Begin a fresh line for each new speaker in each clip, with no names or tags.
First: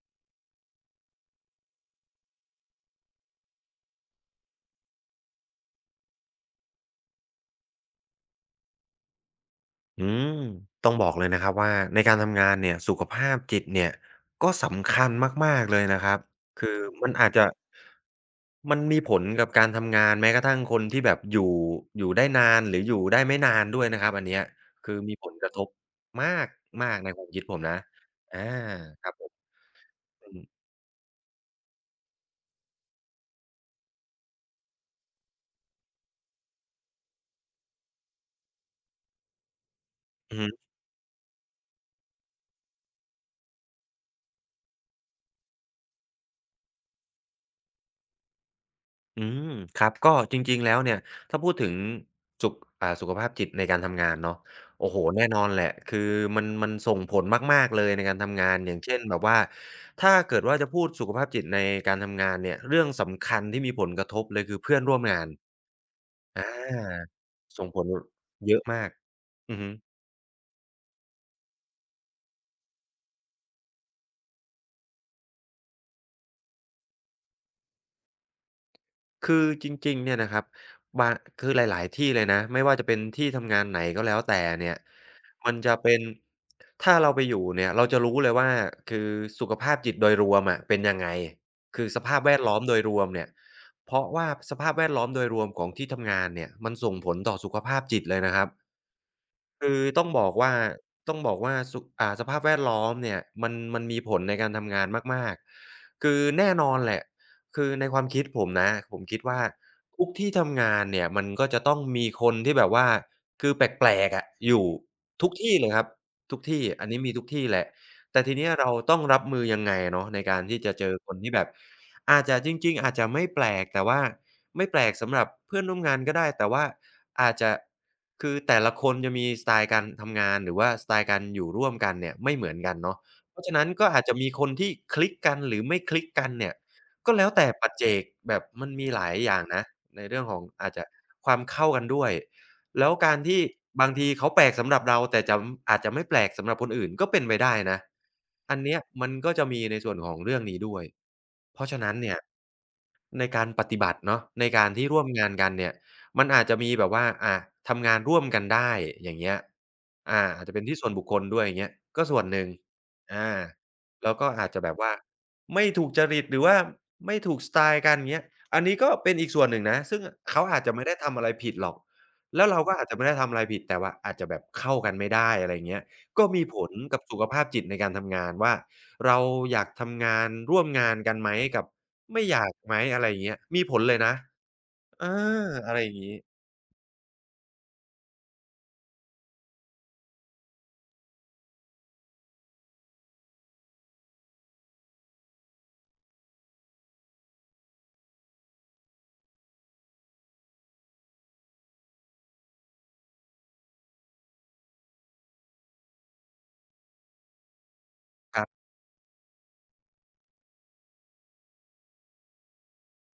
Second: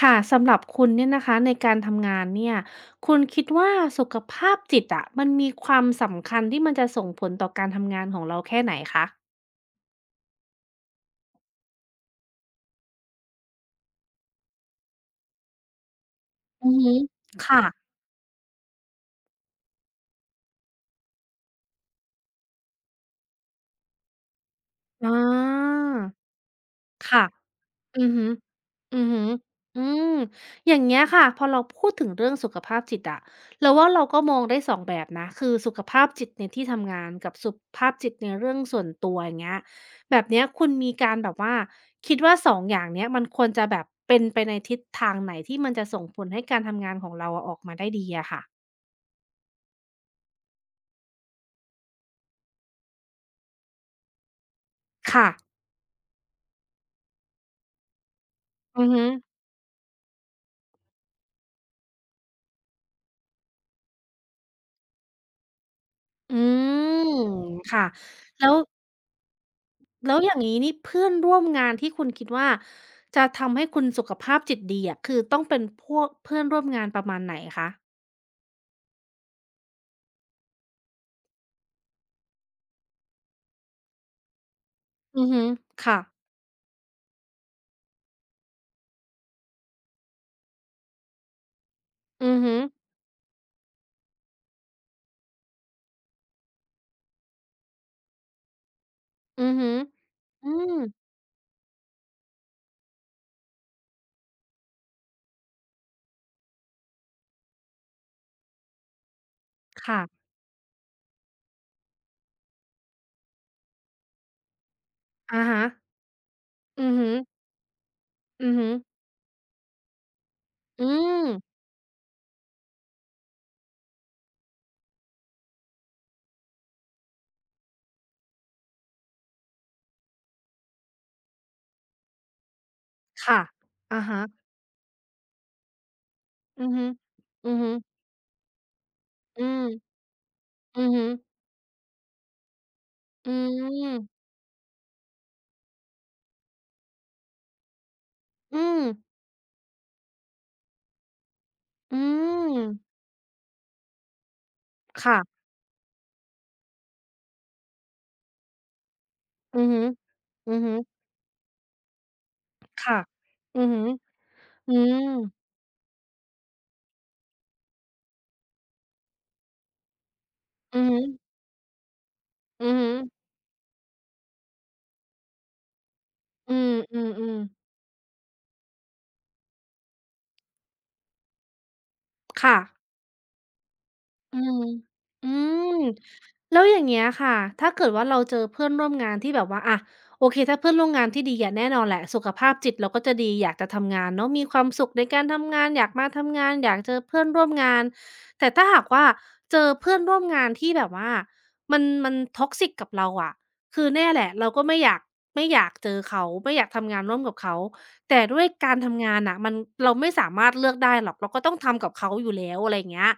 ค่ะสำหรับคุณเนี่ยนะคะในการทำงานเนี่ยคุณคิดว่าสุขภาพจิตอะมันมีความสำคัญที่มันจะส่งผลต่อการทำงานของเราแค่ไหนคะ
อืมต้องบอกเลยนะครับว่าในการทำงานเนี่ยสุขภาพจิตเนี่ยก็สำคัญมากๆเลยนะครับคื
อื
อ
อฮึ
มันอาจจะ
ค่ะ
มันมีผลกับการทำงานแม้กระทั่งคนที่แบบอยู่ได้นานหรืออยู่ได้ไม่นานด้วยนะครับอันเนี้ยคือมี
อา
ผลกระทบมากมากในค
ค่ะ
วามคิดผมนะ
อือฮึ
อา
อื
ค
อ
รับ
ฮึ
ผ
อ
ม
อืม
อืม
อย่างเงี้ยค่ะพอเราพูดถึงเรื่องสุขภาพจิตอะเราว่าเราก็มองได้สองแบบนะคือสุขภาพจิตในที่ทำงานกับสุขภาพจิตในเรื่องส่วนตัวอย่างเงี้ยแบบ
อือ
เนี้ย
ฮึ
คุณมีการแบบว่าคิดว่าสองอย่างเนี้ยมันควรจะแบบเป็นไปในทิศทางไหนที่มันจะส่งผลให้การทำงานของเราอะออกมาได้ดีอะค่ะ
อืมครับก็จริงๆแล้วเนี่ยถ้าพูดถึงสุขสุขภาพจิตในการทำงานเนาะโอ้โฮ
ค่ะ
แน่นอนแหละคือมันส่งผลมากๆเลยในการทำงานอย่าง
อือ
เช่น
ฮึอ
แบบว่าถ้าเกิดว่าจะพูดสุขภาพจิตในการทำงานเนี่ยเรื่องสำคัญที่มีผลกระทบเลยคือเพื่อนร่วมงาน
อื
อ
ม
าส่งผ
ค่ะ
ล
แล้
เย
ว
อะมากอือฮึ
แล้วอย่างนี้นี่เพื่อนร่วมงานที่คุณคิดว่าจะทำให้คุณสุขภาพจิตดีอะคือต้องเป็นพวกเพื่อนร่วมงานประมาณไหนคะ
คือจริงๆเนี่ยนะครับบางคือหลายๆที่เลยนะไม่ว่าจะเป็นที่ทำงานไหนก็แล้วแต่เนี่ย
อือฮึ
มันจะเป็
ค่ะ
นถ้าเราไปอยู่เนี่ยเราจะรู้เลยว่าคือสุขภาพจิตโดยรวมอะเป็นยังไงคือสภาพแว
อือ
ดล้
ฮึ
อมโดยรวมเนี่ยเพราะว่าสภาพแวดล้อมโดยรวมของที่ทำงานเนี่ยมันส่งผลต่อสุขภาพจิตเลยนะครับ
อือฮึ
คือ
อืม
ต้องบอกว่าสุอ่าสภาพแวดล้อมเนี่ยมันมีผลในการทำงานมากๆคือแน่นอนแหละคือในความคิดผมนะผมคิดว่าทุก
ค่ะ
ที่ทำงานเนี่ยมันก็จะต้องมีคนที่แบบว่าคือแปลกๆอะอยู่ทุก
อะ
ที่
ฮะ
เลยครับทุกที่อั
อื
น
อ
นี้
ฮึ
มีทุกที่แหละแต่ทีเนี้
อื
ย
อฮึ
เราต้องรับมือยังไงเนาะในการที่จะ
อื
เจอคน
ม
ที่แบบอาจจะจริงๆอาจจะไม่แปลกแต่ว่าไม่แปลกสำหรับเพื่อนร่วมงานก็ได้แต่ว่าอาจจะ คือแต่ละคนจะมีสไตล์การทำงานหรือว่าสไตล์การอยู่ร่วมกันเนี่ยไม่เหมือนกันเนาะเพ
ค่ะ
ราะฉะนั้นก็
อะ
อาจจะมีค
ฮะ
นที่คลิกกันหรือไม่คลิกกันเนี่ย
อือฮึ
ก็แล้วแต่
อือฮึ
ปัจเจกแบบมันมีหลายอย่าง
อืม
นะในเรื่องของอาจ
อื
จะ
อฮึ
ความเข้ากันด้วยแล้วการ
อื
ที่บางที
ม
เขาแปลกสำหรับเราแต่จำอาจจะไม่แปลกสำหรับคนอื่นก็เป็นไปได้นะอั
อื
นเนี้
ม
ยมันก็จะมีในส่วนของเรื่องนี้ด้วยเพราะฉะนั้
อื
นเนี่ย
ม
ในการปฏิบัติเนาะในการที่ร่วมงาน
ค่ะ
กันเนี่ย มันอาจจะมีแบบว่าทำงานร่วมกันได้อย่างเงี้ย
อือฮึ
อาจ
อื
จะ
อ
เป็น
ฮึ
ที่ส่วนบุคคลด้วยอย่างเงี้ยก็ส่วนหนึ่ง
ค่ะ
อา
อือฮึ
แล้วก็อาจจะแบ
อื
บว่า
ม
ไม่ถูกจริตหรือว่าไม่ถูกสไตล์กันอย่างเงี้ยอันนี้ก็เป็นอีกส่วนหนึ่งนะซึ่งเขาอาจจะ
อือ
ไม่ได้
ฮึ
ทำอะไรผิดหรอกแล้วเรา
อื
ก็
อ
อา
ฮึ
จจะไม่ได้ทำอะไรผิดแต่ว่าอาจจะแบบเข้ากันไม่ได้อะไรอย่างเงี้ยก็มี
อื
ผลกับสุข
ม
ภาพ
ๆ
จิ
ๆ
ตในการทำงานว่าเราอยากทำงานร่วมงานกันไหมกับไม่อยาก
ค่ะ
ไหมอะไรอย่างเงี้ยมีผลเลยนะ
อืม
เอ
อื
อ
ม
อะไรอย่างงี้
แล้วอย่างเงี้ยค่ะถ้าเกิดว่าเราเจอเพื่อนร่วมงานที่แบบว่าอะโอเคถ้าเพื่อนร่วมงานที่ดีอะแน่นอนแหละสุขภาพจิตเราก็จะดีอยากจะทำงานเนาะมีความสุขในการทำงานอยากมาทำงาน อยากเจอเพื่อนร่วมงาน แต่ถ้าหากว่าเจอเพื่อนร่วมงานที่แบบว่ามัน toxic กับเราอะคือแน่แหละเราก็ไม่อยากไม่อยากเจอเขาไม่อยากทำงานร่วมกับเขาแต่
ค
ด้ว
รั
ย
บ
การทำงานน่ะมันเราไม่สามารถเลือกได้หรอกเราก็ต้องทำกับเขาอยู่แล้วอะไรอย่างเงี้ย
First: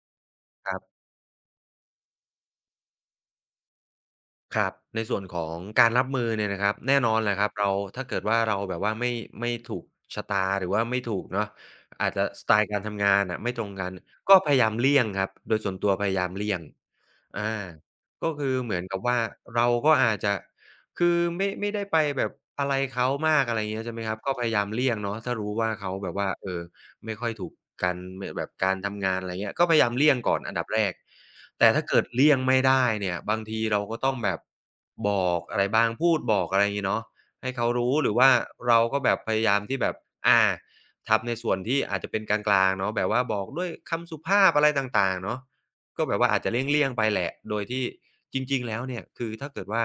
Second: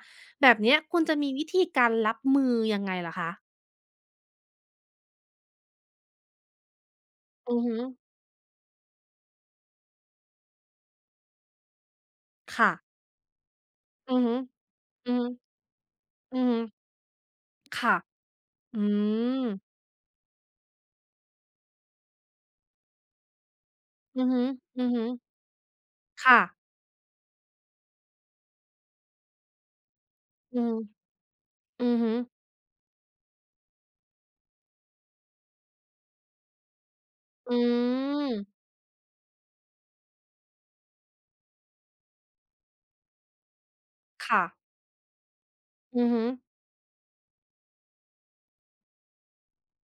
แบบ
ค
เนี้ย
รับ
คุณจะมีวิธีการรับมือยังไงเหรอคะ
ครับในส่วนของการรับมือเนี่ยนะครับแน่นอนแหละครับ
อือ
เรา
ฮึ
ถ้าเกิดว่าเราแบบว่าไม่ถูกชะตาหรือว่าไม่ถูกเนาะอาจจะสไตล์
ค่ะ
การทำงานน่ะไม่ตรงกัน
อือฮึ
ก็พยายามเลี่ยง
อือ
ค
ฮึ
รับโดยส่วนตัวพยายาม
อือ
เลี่
ฮึ
ยงอา
ค่ะ
ก็คือเหมื
อื
อนกับว่า
ม
เราก็อาจจะคือไม่ได้ไปแบบอะไรเขามากอะไรอย่างเงี้ยใช่ไหมครับ
อือ
ก็
ฮึ
พยายาม
อือ
เลี่ยง
ฮึ
เนาะถ้ารู้ว่าเขาแบบว่า
ค่ะ
ไม่ค่อยถูกกันมแบบการทำงานอะไรเงี้ยก็พยายามเลี่ยงก่อนอั
อื
นดับ
ม
แรกแต่ถ้า
อือ
เกิด
ฮึ
เลี่ยงไม่ได้เนี่ยบางทีเราก็ต้องแบบบอกอะไรบ้างพูดบอกอะไรงี้เนาะให้
อื
เขารู้หรือว่า
ม
เราก็แบบพยายามที่แบบอาทำในส่วนที่อาจจะเป็นกลางๆเนาะแบบว่าบอกด้วยคำสุ
ค่ะ
ภาพอะไรต่างๆเนาะก็
อือ
แบบ
ฮึ
ว่าอาจจะเลี่ยงๆไปแหละโดยที่จริงๆแล้วเนี่ยคือถ้าเกิดว่า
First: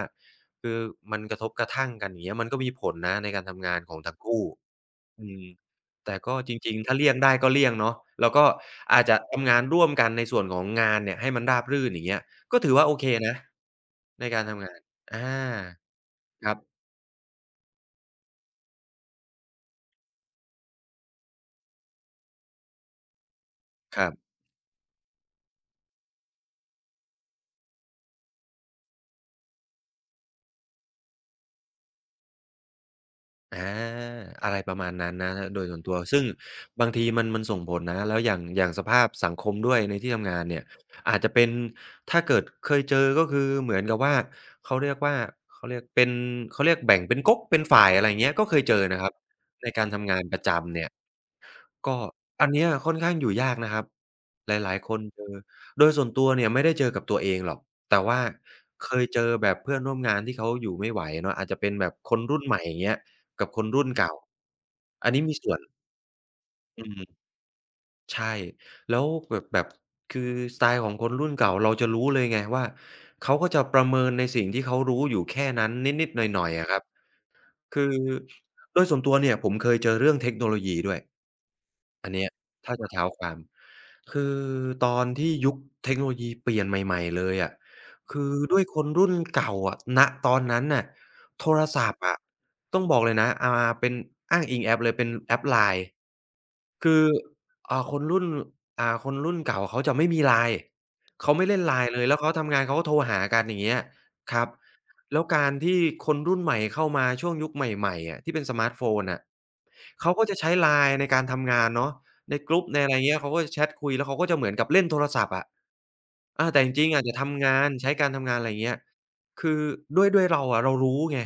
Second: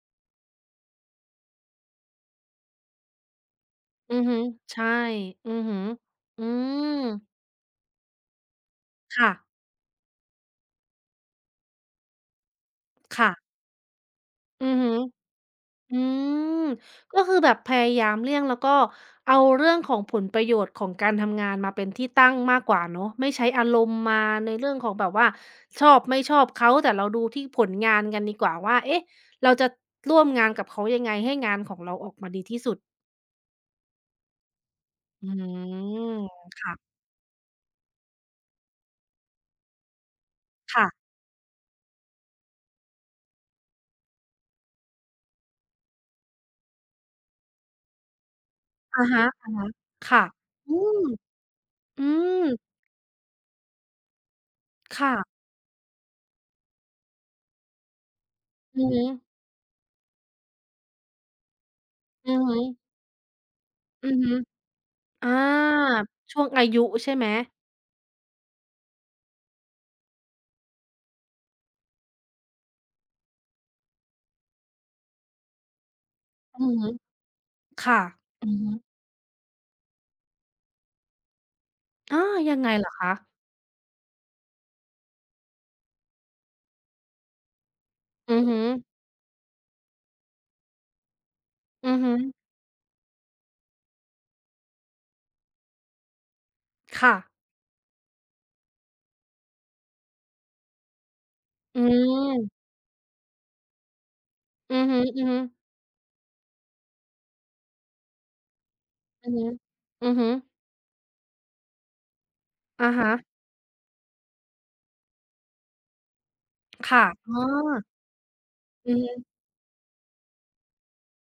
คือมันกระทบกระทั่งกันอย่างเงี้ยมันก็มีผลนะในการทำงานของทั้
อื
ง
อฮึ
คู่
ใช่
อืม
อือฮึ
แต่ก็
อื
จริงๆ ถ้า
ม
เลี่ยงได้ก็เลี่ยงเนาะแล้วก็จจะ
ค่ะ
ทำงานร่วมกันในส่วนของงานเนี่ยให้มันราบรื่นอย่างเงี้ยก็ถือว่าโอเคนะ
ค่ะ
ในการทำ
อื
งา
อ
น
ฮึ
อา
อื
ครั
ม
บ
ก็คือแบบพยายามเลี่ยงแล้วก็เอาเรื่องของผลประโยชน์ของการทำงานมาเป็นที่ตั้งมากกว่าเนาะไม่ใช้อารม
ค
ณ์
รั
มา
บ
ในเรื่องของแบบว่าชอบไม่ชอบเขาแต่เราดูที่ผลงานกันดีกว่าว่าเอ๊ะเราจะร่วมงานกับเขายังไงให้งานของเราออกมาดีที่สุด
อาอะไรประมาณนั้น
อื
นะโดยส่วนตัว
ม
ซึ่งบา
ค่ะ
งทีมันส่งผลนะแล้วอย่างสภาพสังคมด้วยในที่ทำงานเนี่ย
ค่ะ
อาจจะเป็นถ้าเกิดเคยเจอก็คือเหมือนกับว่าเขาเรียกว่าเขาเรียกเป็นเขาเรียกแบ่งเป็นก๊กเป็นฝ่ายอะไรอย่างเงี้ยก็เคยเจอนะ
อะ
ครับ
ฮะ
ในการ
ๆ
ทำงา
ค่ะ
นประ
อื
จำเนี่ย
ม
ก็
อืม
อันเนี้ยค่อนข้างอยู่ยากนะครับหลายๆคนเจอ
ค่ะ
โดยส่วนตัวเนี่ยไม่ได้เจอกับตัวเองหรอกแต่ว่า
อือ
เค
ฮึ
ยเจอแบบเพื่อนร่วมงานที่เขาอยู่ไม่ไหวเนาะอาจจะเป็นแบบคน
อื
รุ่
อ
น
ฮึ
ใหม่อย่างเงี้ยกับคนรุ่น
อื
เก่า
อฮึ
อันนี้
อา
มีส่วน
ช่วงอา
อื
ยุใช่
ม
ไหม
ใช่แล้วแบบคือสไตล์ของคนรุ่นเก่าเราจะรู้เลยไงว่าเขาก็จะประเมินในสิ่งที่เขารู้อยู่แค่นั้นนิดๆหน่อยๆ
อื
อะ
อ
ครับ
ฮึ
คือ
ค่ะอือฮึ
โดยส่วนตัวเนี่ยผมเคยเจอเรื่องเทคโนโลยีด้วย อัน
อา
เนี้ย
ยังไง
ถ้า
เหร
จะ
อ
เท้า
คะ
ความคือตอนที่ยุคเทคโนโลยีเปลี่ยนใหม่ๆเลยอะคือ
อือฮึ
ด้วยคนรุ่นเก่าอะณตอนนั้นน่ะโทร
อื
ศัพ
อ
ท์
ฮึ
อะต้องบอกเลยนะเป็นอ้างอิงแอปเลยเป็นแอป LINE คือ
ค่ะ
อ่าคนรุ่นคนรุ่นเก่าเขาจะไม่มี LINE เขาไม่เล่น
อื
LINE เลยแล้วเขาทำ
ม
งานเขาก็โทรหากันอย่างเงี้ยครับ
อือฮึ
แล้
อื
ว
อฮึ
การที่คนรุ่นใหม่เข้ามาช่วงยุคใหม่ๆอะที่เป็นสมาร์ตโฟนน่ะ
อือฮึอื
เขา
อ
ก็
ฮึ
จะใช้ LINE ในการทำงานเนาะในกรุ๊ปใน
อะ
อะไร
ฮะ
เงี้ยเขาก็จะแชตคุยแล้วเขาก็จะเหมือนกับเล่นโทรศัพท์อะแต่จริงๆ
ค่ะ
อาจจะ
อ๋อ
ทำงานใช้การทำงานอะไรเงี้ย
อือฮึ
คือด้วยเราอะเรารู้ไง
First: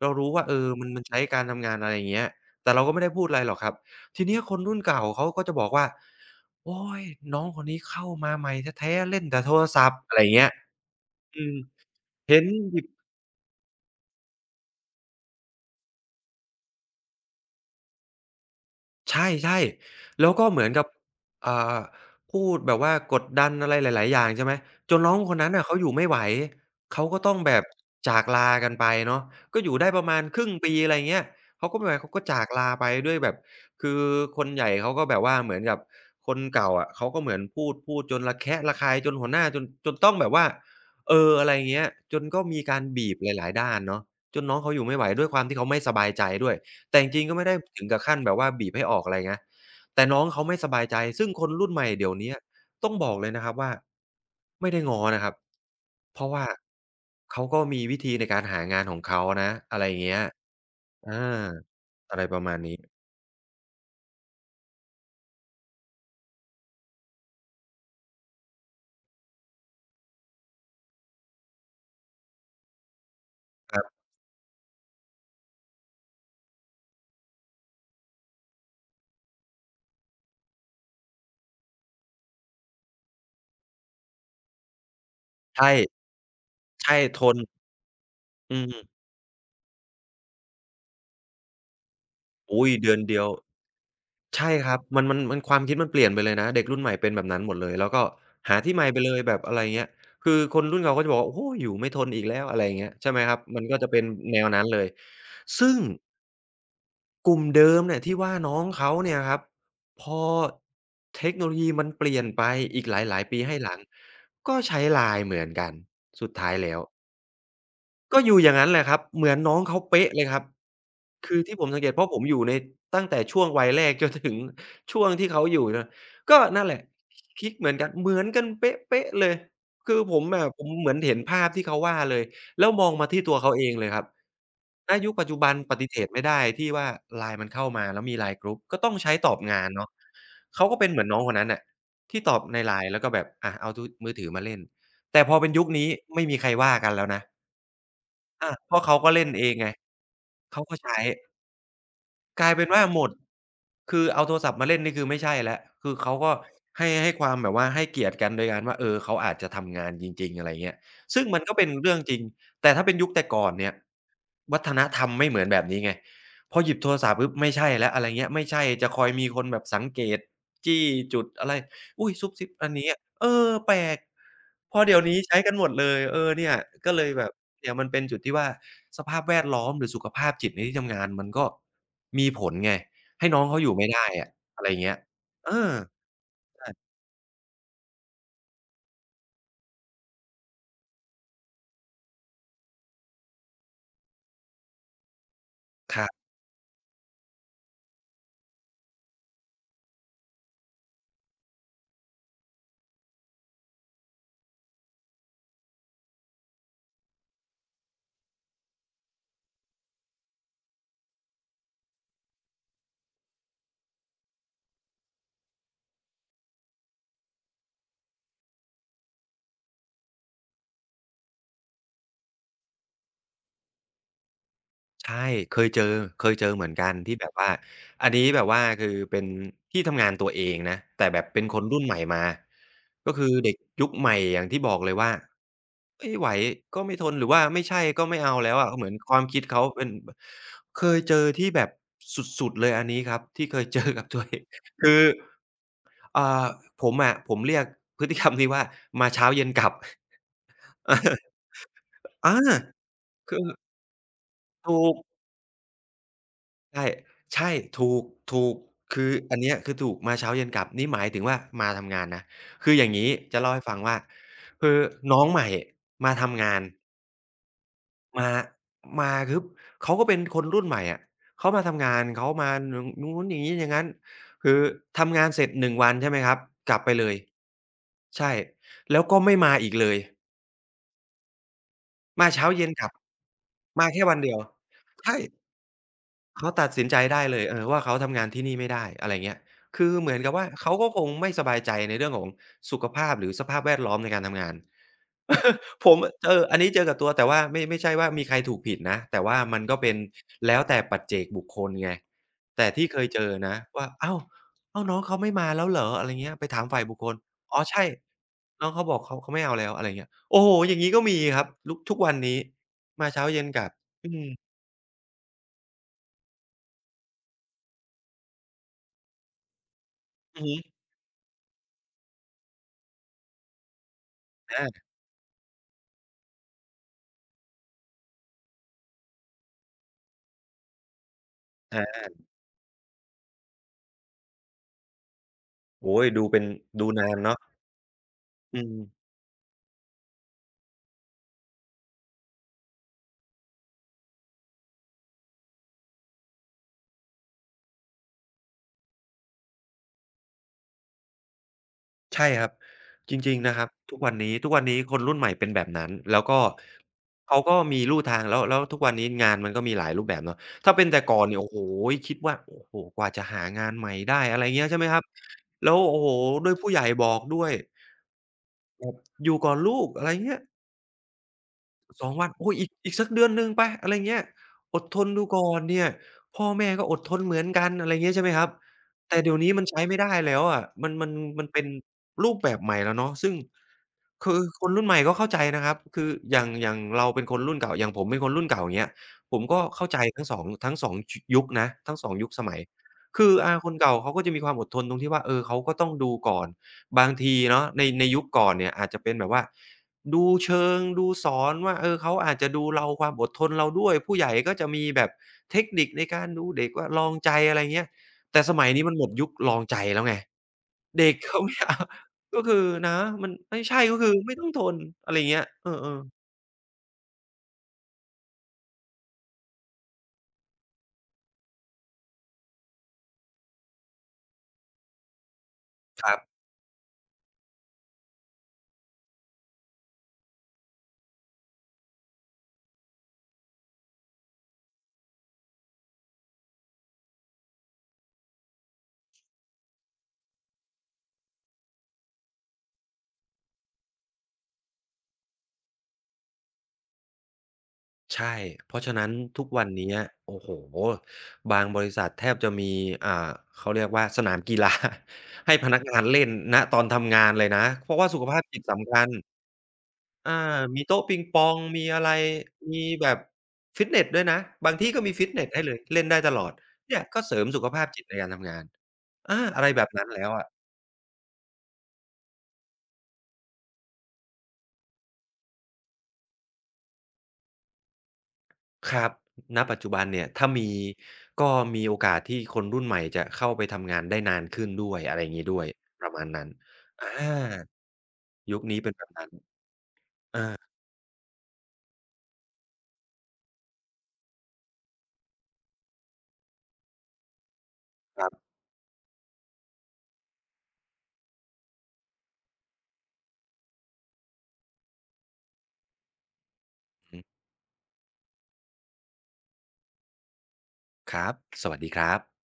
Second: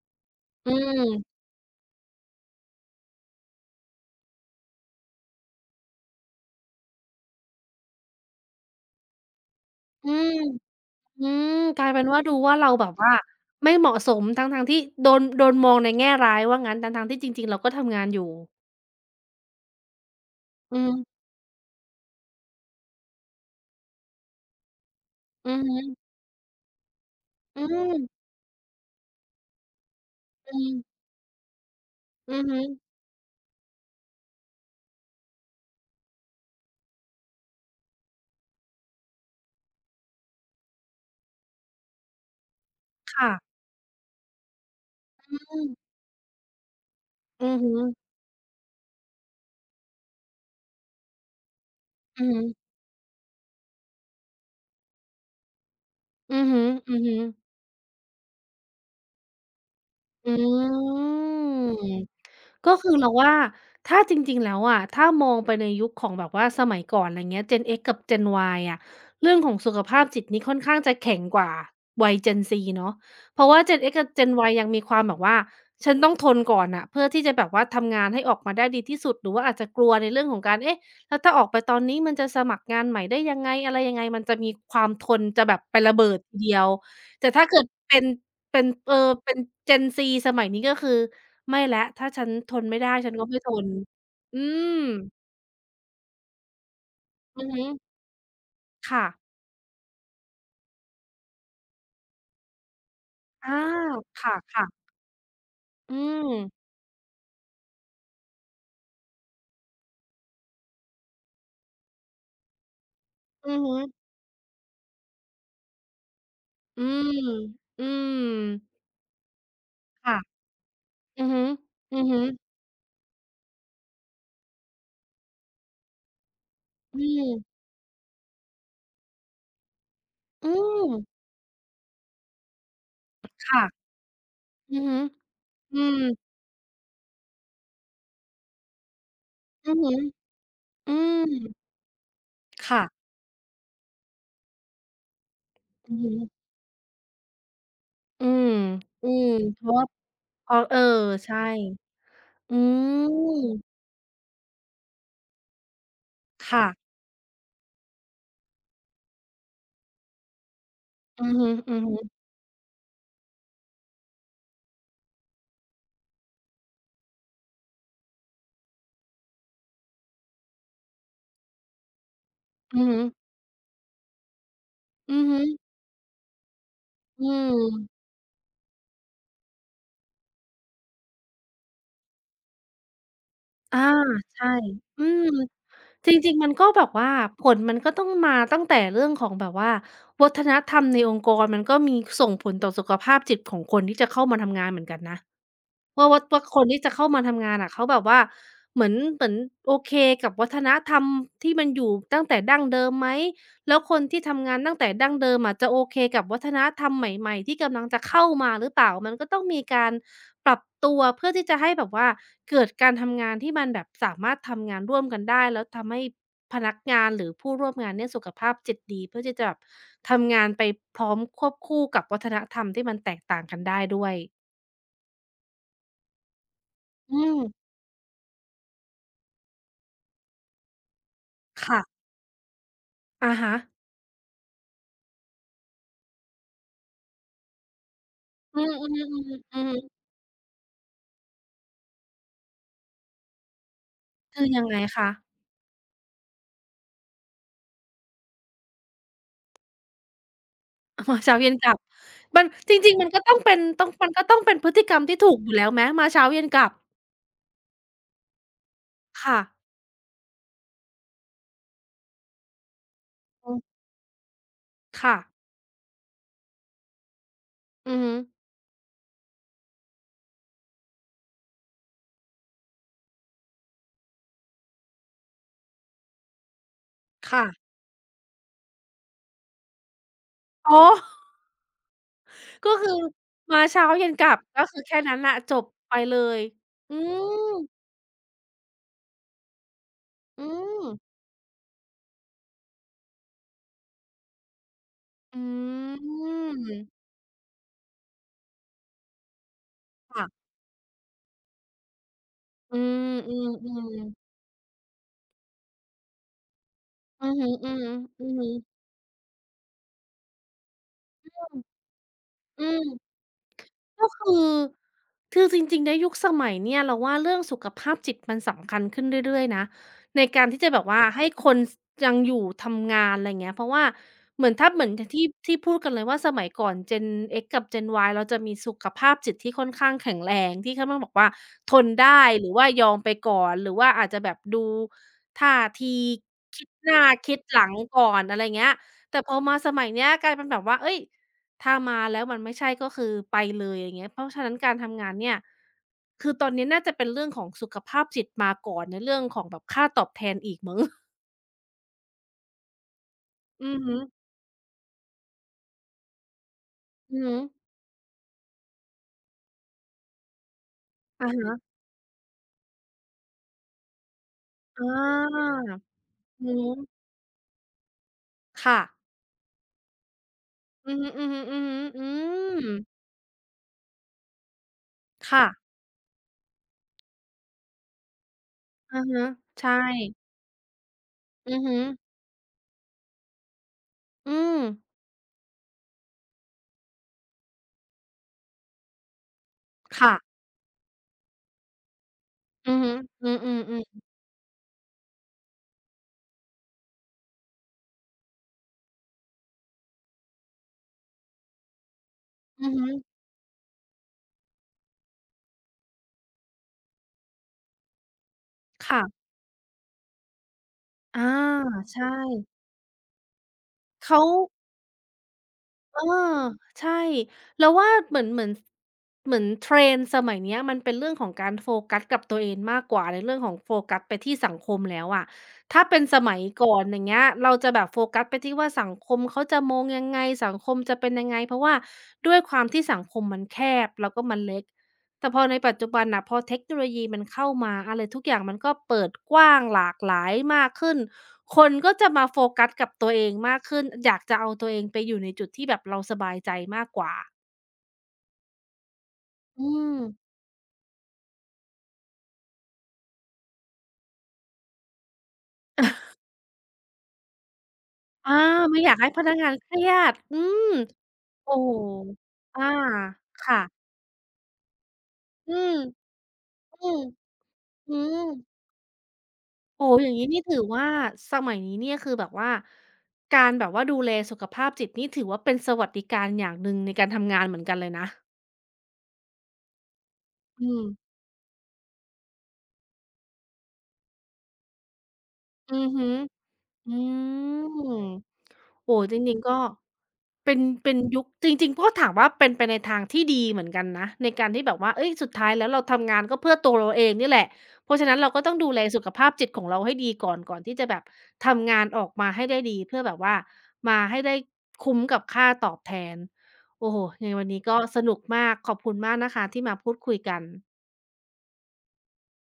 เรารู้ว่าเออ
อื
มันใช้
ม
การทำงานอะไรอย่างเงี้ยแต่เราก็ไม่ได้พูดอะไรหรอกครับ ทีเนี้ยคนรุ่นเก่าเขาก็จะบอกว่า โอ๊ยน้องคนนี้เข้ามาใหม่แท้ๆเล่นแต่โทรศัพท์
อื
อะไรอ
ม
ย่างเงี้ย
อื
อื
ม
ม
กลายเป็นว่าดู
เห็น
ว่าเรา
หยิ
แบ
บ
บว่าไม่เหมาะสมทั้งๆที่โดนโดนมองในแง่ร้ายว่างั้นทั้งๆที่จริงๆเราก็ทำงานอยู่
ใช่ๆแล้วก็เหมือน
อื
กับ
ม
อ่าพูดแบบว่ากดดันอะไรหลายๆอย่างใช่ไหมจนน้องคน
อื
นั้น
อ
น่ะ
ฮึ
เขาอยู่ไม่ไหวเขาก็ต้องแบ
อื
บ
ม
จากลากันไปเนาะก็อยู่ได้ประมาณครึ่ง
อื
ปีอะไร
ม
อย่างเงี้ยเขาก็ไม่ไหวเขาก็
อือ
จาก
ฮึ
ลาไปด้วยแบบคือคนใหญ่เขาก็แบบว่าเหมือนกับคนเก่าอะเขาก็เหมือนพูดจนระแคะระคายจนหัวหน้าจนต้องแบบว่าเอออะไรอย่างเงี้ยจนก็มีการบีบห
ค่ะ
ลายๆด้านเนาะจนน้องเขาอยู่ไม่ไหวด้วย
อื
ความที่
ม
เขาไม่สบายใจด้วย แต่จริงๆก็
อื
ไม่ได้
อฮึ
ถึงกับขั้นแบบว่าบีบให้ออกอะไรเงี้ยแต่น้องเขาไม่สบายใจซึ่งคนรุ่นใหม่เดี๋ยว
อือ
เนี้ย
ฮึ
ต้องบอกเลยนะครับว่าไม่ได้ง้อนะครับเพราะ
อือ
ว่า
ฮึอือฮึ
เขาก็มีวิธีในการหางานของเขานะอะไรอย่างเงี้ย
อื
อา
ม
อะไรประมาณ
ก็
นี้
คือเราว่าถ้าจริงๆแล้วอะถ้ามองไปในยุคของแบบว่าสมัยก่อนอะไรเงี้ย Gen X กับ Gen Y อะเรื่องของสุขภาพจิตนี่ค่อนข้างจะแข็งกว่าวัย Gen Z เนาะเพราะว่า
ค
Gen
รั
X
บ
กับ Gen Y ยังมีความแบบว่าฉันต้องทนก่อนน่ะเพื่อที่จะแบบว่าทำงานให้ออกมาได้ดีที่สุดหรือว่าอาจจะกลัวในเรื่องของการเอ๊ะแล้วถ้าออกไปตอนนี้มันจะสมัครงานใหม่ได้ยังไงอะไรยังไงมันจะมีความทนจะแบ
ใช
บไประ
่
เบิดทีเดียว
ใช่ท
แต่
น
ถ้าเกิดเป็น
อื
เป็นเออ
ม
เป็น Gen Z สมัยนี้ก็คือ ไม่แล้วถ้าฉันทน
อุ๊ย
ไม่ได้
เดือน
ฉัน
เดีย
ก็
ว
ไม่ทนอื
ใช่ค
ม
รับมันความคิดมันเปลี่ยนไปเลยนะเด็กรุ่นใหม่เป็นแบบนั้
อื
น
อ
หมด
ฮึ
เลยแล้วก็หาที่ใหม่ไป
ค่ะ
เลยแบบอะไรเงี้ยคือคนรุ่นเก่าก็จะบอกว่าโอ้โฮอยู่ไม่ทนอีกแล้วอะไรอย่างเงี้ยใช่ไหมครับ
อา
มันก็จะเป็น
ค
แนวนั้
่ะ
นเลย
ๆ
ซึ่ง
อืม
กลุ่มเดิมเนี่ยที่ว่าน้องเขาเนี่ยครับพอเทคโนโลยีมันเปลี่ยนไปอีกหลายๆปี
อื
ให้
อ
ห
ฮึ
ลังก็ใช้ LINE เหมือนกันสุดท้ายแล้ว
อืมอืม
ก็อยู่อย่างงั้นแหละครับเหมือนน้องเขาเป๊ะ
ค่ะ
เลยครับ
อือ
คือ
ฮึ
ที่ผมสังเกต
อื
เพ
อ
ราะผ
ฮึ
มอยู่ในตั้งแต่ช่วงวัยแรก จนถึงช่วงที่เขาอยู่นะก็นั่นแหละ
อื
คิด
ม
เหมือนกันเป๊ะๆเลยคือผมอะ
อื
ผมเห
ม
มือนเห็นภาพที่เขาว่าเลยแล้วมองมาที่ตัวเขาเองเล
ค่ะ
ยครับ
อือ
ณ
ฮึ
ยุคปัจจุบันป
อื
ฏิเส
ม
ธไม่ได้ที่ว่า LINE มันเข้ามาแล้วมี LINE กรุ๊ปก็ต้องใช้ตอบงาน
อือ
เนาะ
ฮึ
เขาก็เป็
อื
นเหมือนน้อง
ม
คนนั้นน่ะที่ตอบใน
ค่ะ
LINE แล้วก็แบบอะเอาทุมือถือมาเล่นแต่พอเป็นยุคนี้
อือ
ไม่มี
ฮึ
ใครว่ากันแล้วนะ
อืม
เพราะเขา
อื
ก็
ม
เล่นเอง
เพ
ไง
ราะว่าเพอ
เขาก็
เออ
ใช้
ใช่
กลาย
อื
เป็นว่าหมด
ม
คือเอาโทรศัพท์มาเล่นนี่คือไม่ใช่แล้วคือเขาก็
ค่ะ
ให้ความแบบว่าให้เกียรติกันโดยการว่าเออเขาอาจจะทำงานจริงๆอะไรเงี้ย
อื
ซึ่ง
อ
มัน
ฮึ
ก็เป็
ๆ
น
อือฮึ
เรื่องจริง แต่ถ้าเป็นยุคแต่ก่อนเนี่ยวัฒนธรรมไม่เหมือนแบบนี้ไงพอหยิบโทรศัพท์ปุ๊บไม่ใช่แล้วอะไรเงี้ยไม่ใช่จะคอยมีคนแบบสังเกตจี้จุดอะไร อุ๊ยซุบซิบอัน
อือ
นี้
ฮ
อะเออแปลกพอเดี๋ยว
ึ
นี้ใช้กันหมดเลยเออเนี่ยก็เลยแบ
อื
บเนี่ยมัน
ม
เป็นจุดที่ว่าสภาพแวดล้อมหรือสุขภาพจิตในที่ทำงานมันก็มีผลไงให้น้องเขาอยู่
อา
ไม่ได้อะ
ใช่
อะไรอย่างเงี้ย
อืม
เออ
จริงๆ มันก็แบบว่าผลมันก็ต้องมาตั้งแต่เรื่องของแบบว่าวัฒนธรรมในองค์กรมันก็มีส่งผลต่อสุขภาพจิตของคนที่จะเข้ามาทำงานเหมือนกันนะ
ค
ว่า
รั
ว่า
บ
ว่าคนที่จะเข้ามาทำงานอะเขาแบบว่าเหมือนโอเคกับวัฒนธรรมที่มันอยู่ตั้งแต่ดั้งเดิมไหมแล้วคนที่ทำงานตั้งแต่ดั้งเดิมอะจะโอเคกับวัฒนธรรมใหม่ๆที่กำลังจะเข้ามาหรือเปล่ามันก็ต้องมีการปรับตัวเพื่อที่จะให้แบบว่าเกิดการทำงานที่มันแบบสามารถทำงานร่วมกันได้แล้วทำให้พนักงานหรือผู้ร่วมงานเนี่ยสุขภาพจิตดีเพื่อที่จะแบบทำงานไปพร้อมควบคู่กับวัฒนธรรมที่มันแตกต่างกันได้ด้วย
ใช่เคยเจอเคยเจอเหมือนกัน
อื
ที่แบบ
ม
ว่าอันนี้แบบว่าคือเป็นที่ทำงานตัวเองนะแต่แบบเป็นคนรุ่นใหม่
ค่ะ
มาก็คือ
อะ
เด็
ฮะ
กยุคใหม่อย่างที่บอกเลยว่าไม่ไหวก็ไม่ทนหรือว่าไม่ใช่ก็ไม่เอาแล้ว
อื
อะ
ม
เห
อื
มื
อ
อนค
ฮอื
วามคิ
อ
ด
อื
เขา
อ
เป็นเคยเจอที่แบบสุดๆเลยอันนี้ครับที่เคยเจอกับตัวเอ
คื
ง
อยังไง
คือ
คะ
อ่าผมอะผมเรียกพฤติกรรมนี้ว่ามาเช้าเย็นกลับ
อ๋อ เช้าเย็นกลับ
อา
มันจริงๆ
คือ
มันก็ต้องเป็นพฤติ
ถู
กร
ก
รมที่ถูกอยู่แล้วไหมมาเช้าเย็นกลับ
ใช่ใช่ถูกถูกคืออั
ค่ะ
นเนี้ยคือถูกมาเช้าเย็นกลับนี่หมายถึงว่ามาทำงานนะคืออย่างงี้จะ
อื
เล่าให้ฟั
ม
งว่าคือ
ค่ะ
น้องใหม่มาทำงาน
อือฮึ
มามาคือเขาก็เป็นคนรุ่นใหม่อะเขามาทำงานเขามาอนู้นอย่างงี้อย่างงั้นคือทำงานเสร็จ1วันใช่ไหมครับกลับไปเลย
ค่ะ
ใช่แล้วก็ไม่มาอีกเลย
อ๋อ
มาเช้าเย็
ก็
นก
คื
ลั
อ
บ
มาเช้า
มาแค่
เย็น
วัน
กลั
เดีย
บ
ว
ก็คือแค่นั้
ใช่
นน่ะจบไปเลย
เขาตัดสิน
อื
ใจได้เล
ม
ยเออว่าเขาทำงานที่นี่ไม่ได้อะไรเงี้ยคือเหมือนกับ
อื
ว่าเขา
ม
ก็คงไม่สบายใจในเรื่องของสุขภาพหรือสภาพแวดล้อมในการทำงาน
อื
ผมอะเอออันนี้เจอ
ม
กับตัวแต่ว่าไม่ใช่ว่ามีใครถูกผิดนะแต่ว่ามันก็เป็น
ค่ะ
แล้วแต่ปัจเจกบุคคลไงแต่
อื
ที่เคยเจอนะว่า
ม
อ้าว
ๆๆ
อ้าวน้องเขาไม่มาแล้วเหรออะไรเงี้ยไปถามฝ่ายบุคคล
อือฮึ
อ๋อ
ๆอือ
ใช่
ฮึ
น้องเขาบอกเขาเขาไม่เอาแล้วอะไรเงี้ยโอ้โฮอย่างงี้ก็มีครับลุกทุกวันนี้
อื
มา
ม
เช้าเย็นกลับ
ก็
อืม
คือคือจริงๆในยุคสมัยเนี่ยเราว่าเรื่องสุขภาพจิตมันสำคัญขึ้นเรื่อยๆนะใน
อื
กา
อ
ร
ฮึ
ที่จะแบบว่าให้คนสยังอยู่ทำงานอะไรอย่างเงี้ยเพราะว่าเหมื
อา
อนอย่างที่พูดกันเลยว่าสมัยก่อน Gen X กับ Gen Y เราจะมีสุขภาพจิตที่ค่อนข้างแข็งแรงที่ค่อนข้างแบบว่าทน
อา
ได้หรือว่ายอมไปก่อนหรือว่าอาจจะแบบดูท่าที
โอ้ยดูเป็น
คิด
ดู
หน้า
นาน
คิ
เนาะ
ดหลังก่อนอะไรอย่าง
อื
เงี้ย
ม
แต่พอมาสมัยเนี้ยกลายเป็นแบบว่าเฮ้ย ถ้ามาแล้วมันไม่ใช่ก็คือไปเลยอย่างเงี้ยเพราะฉะนั้นการทำงานเนี่ยคือตอนนี้น่าจะเป็นเรื่องของสุขภาพจิตมาก่อนในเรื่องของแบบค่าตอบแทนอีกมั้ง
ใช่ครับจริงๆนะค
อื
รับ
อฮึ
ทุกวันนี้ทุกวันนี้คนรุ่นใหม่เป็นแบบนั้นแล้วก็
อือฮึ
เขาก็มีลู่ทางแล้วแล้วทุกวันนี้งานมันก็มีหลายรูปแบบเนาะถ้าเป็นแต่ก่อน
อะ
เนี่ยโอ้
ฮะ
โฮคิดว่าโอ้โฮกว่าจะหางานใหม่ได้อะไรเงี้ยใช่
อ
ไหมครับ
า
แล้วโอ้โฮ
อื
ด้ว
อ
ยผู้ใหญ่
ฮึ
บอกด้วย
ค่ะ
แบบอยู่ก่อนลูกอะไรเงี้ย
อือฮึๆๆอือฮึอื
2วันโอ้ย
ม
อีกสักเดือนหนึ่งไปอะไรเงี้ยอดทนดู
ค่ะ
ก่อนเนี่ยพ่อแม่ก็อดทนเหมือนกันอะไรอย่างเงี้ยใช่ไหมครับ
อะ
แต่
ฮะ
เดี๋ยวนี้มัน
ใช่
ใช้ไม่ได้แล้วอะมันมัน
อือ
เป็น
ฮึ
รูปแบบใหม่แล้วเนาะซึ่ง
อื
คือ
ม
คนรุ่นใหม่ก็เข้าใจนะครับคืออย่างเราเป็นคนรุ่นเก่าอย่างผมเป็นคนรุ่นเก่าอย่างเงี้ยผมก็เข้าใจทั้งส
ค่ะ
องทั้ง2ชยุคนะทั้งสองยุคสมัย
อือฮึ
คื
อื
ออาคน
อ
เก่า
ๆๆ
เขาก็จะมีความอดทนตรงที่ว่าเออเขาก็ต้องดูก่อนบางทีเนาะในยุคก่อนเนี่ยอาจจะเป็นแบบว่า ดูเชิงดูสอนว่าเออเขาอาจจะดู
อือฮึ
เราความอดทนเราด้วยผู้ใหญ่ก็จะมีแบบเทคนิคในการดูเด็กว่าลองใจอะไรเงี้ยแต่สมัยนี้มันหมดยุ
ค่ะ
คลองใจแล้วไงเด็ก
อา
เขาไม่เอา
ใช่
ก็คือนะมันไม่ใช่ก็คือ
เขา
ไม่ต้องทนอะไรเงี้ยเออ
เอ
ๆ
อใช่เราว่าเหมือน trend สมัยเนี้ยมันเป็นเรื่องของการโฟกัสกับตัวเองมากกว่าในเรื่องของโฟกัสไปที่สังคมแล้วอะถ้าเป็น
ครั
สมั
บ
ยก่อนอย่างเงี้ยเราจะแบบโฟกัสไปที่ว่าสังคมเขาจะมองยังไงสังคมจะเป็นยังไงเพราะว่าด้วยความที่สังคมมันแคบแล้วก็มันเล็ก แต่พอในปัจจุบันน่ะพอเทคโนโลยีมันเข้ามาอะไรทุกอย่างมันก็เปิดกว้างหลากหลายมากขึ้นคนก็จะมาโฟกัสกับตัวเองมากขึ้นอยากจะเอาตัวเองไปอยู่ในจุดที่แบบเราสบายใจมากกว่า
ใช่เพราะฉะนั้นทุก
อื
วันเนี้
ม
ยโอ้โฮบางบริษัทแทบจะมีอ่าเขาเรียกว่าสนามกีฬา ให้พนักงานเล่นณตอนทำงานเลยนะเพราะว่าสุข
อา
ภาพจิต
ไม่อ
สำ
ยาก
คั
ให้
ญ
พนักงานเครียด
อา
อืม
มีโต๊ะปิงปอ
โอ้
ง
โฮ
มีอะไร
อา
มีแบบ
ค่ะ
ฟิตเนสด้วยนะบางที่ก็มีฟิตเนส
อื
ให้เล
ม
ยเล่นได้ตลอด
อื
เนี่
ม
ยก็เสริมสุขภาพ
อื
จิตใน
ม
การทำงานอาอะไรแบ
โอ้
บ
โฮ
นั้
อ
น
ย่างงี้
แล้ว
นี่
อะ
ถือว่าสมัยนี้เนี่ยคือแบบว่าการแบบว่าดูแลสุขภาพจิตนี่ถือว่าเป็นสวัสดิการอย่างหนึ่งในการทำงานเหมือนกันเลยนะ
ครับณปัจจุบันเนี่ยถ้า
อื
มี
ม
ก็มีโอกาสที่คนรุ่นใหม่จะเข้าไปทำงานได้นานขึ้นด้วยอะไรอย่างงี้ด้วย
อือ
ป
ฮึ
ระมาณนั้น
อื
อ
ม
ายุคนี้เป็น
โอ้โฮ
แบบ
จ
นั้น
ริงๆก็
อา
เป็นยุคจริงๆก็ถามว่าเป็นไปในทางที่ดีเหมือนกันนะในการที่แบบว่าเฮ้ยสุดท้ายแล้วเราทำงานก็เพื่อตัวเราเองนี่แหละเพราะฉะนั้น
ค
เรา
รั
ก็
บ
ต้องดูแลสุขภาพจิตของเราให้ดีก่อนที่จะแบบทำงานออกมาให้ได้ดีเพื่อแบบว่ามาให้ได้คุ้มกับค่าตอบแทนโอ้โฮ
อือ
ยังไงวันนี้ก็สนุกมากขอบคุณมากนะคะที่มาพูดคุยกัน
ครับสวัสดีครับ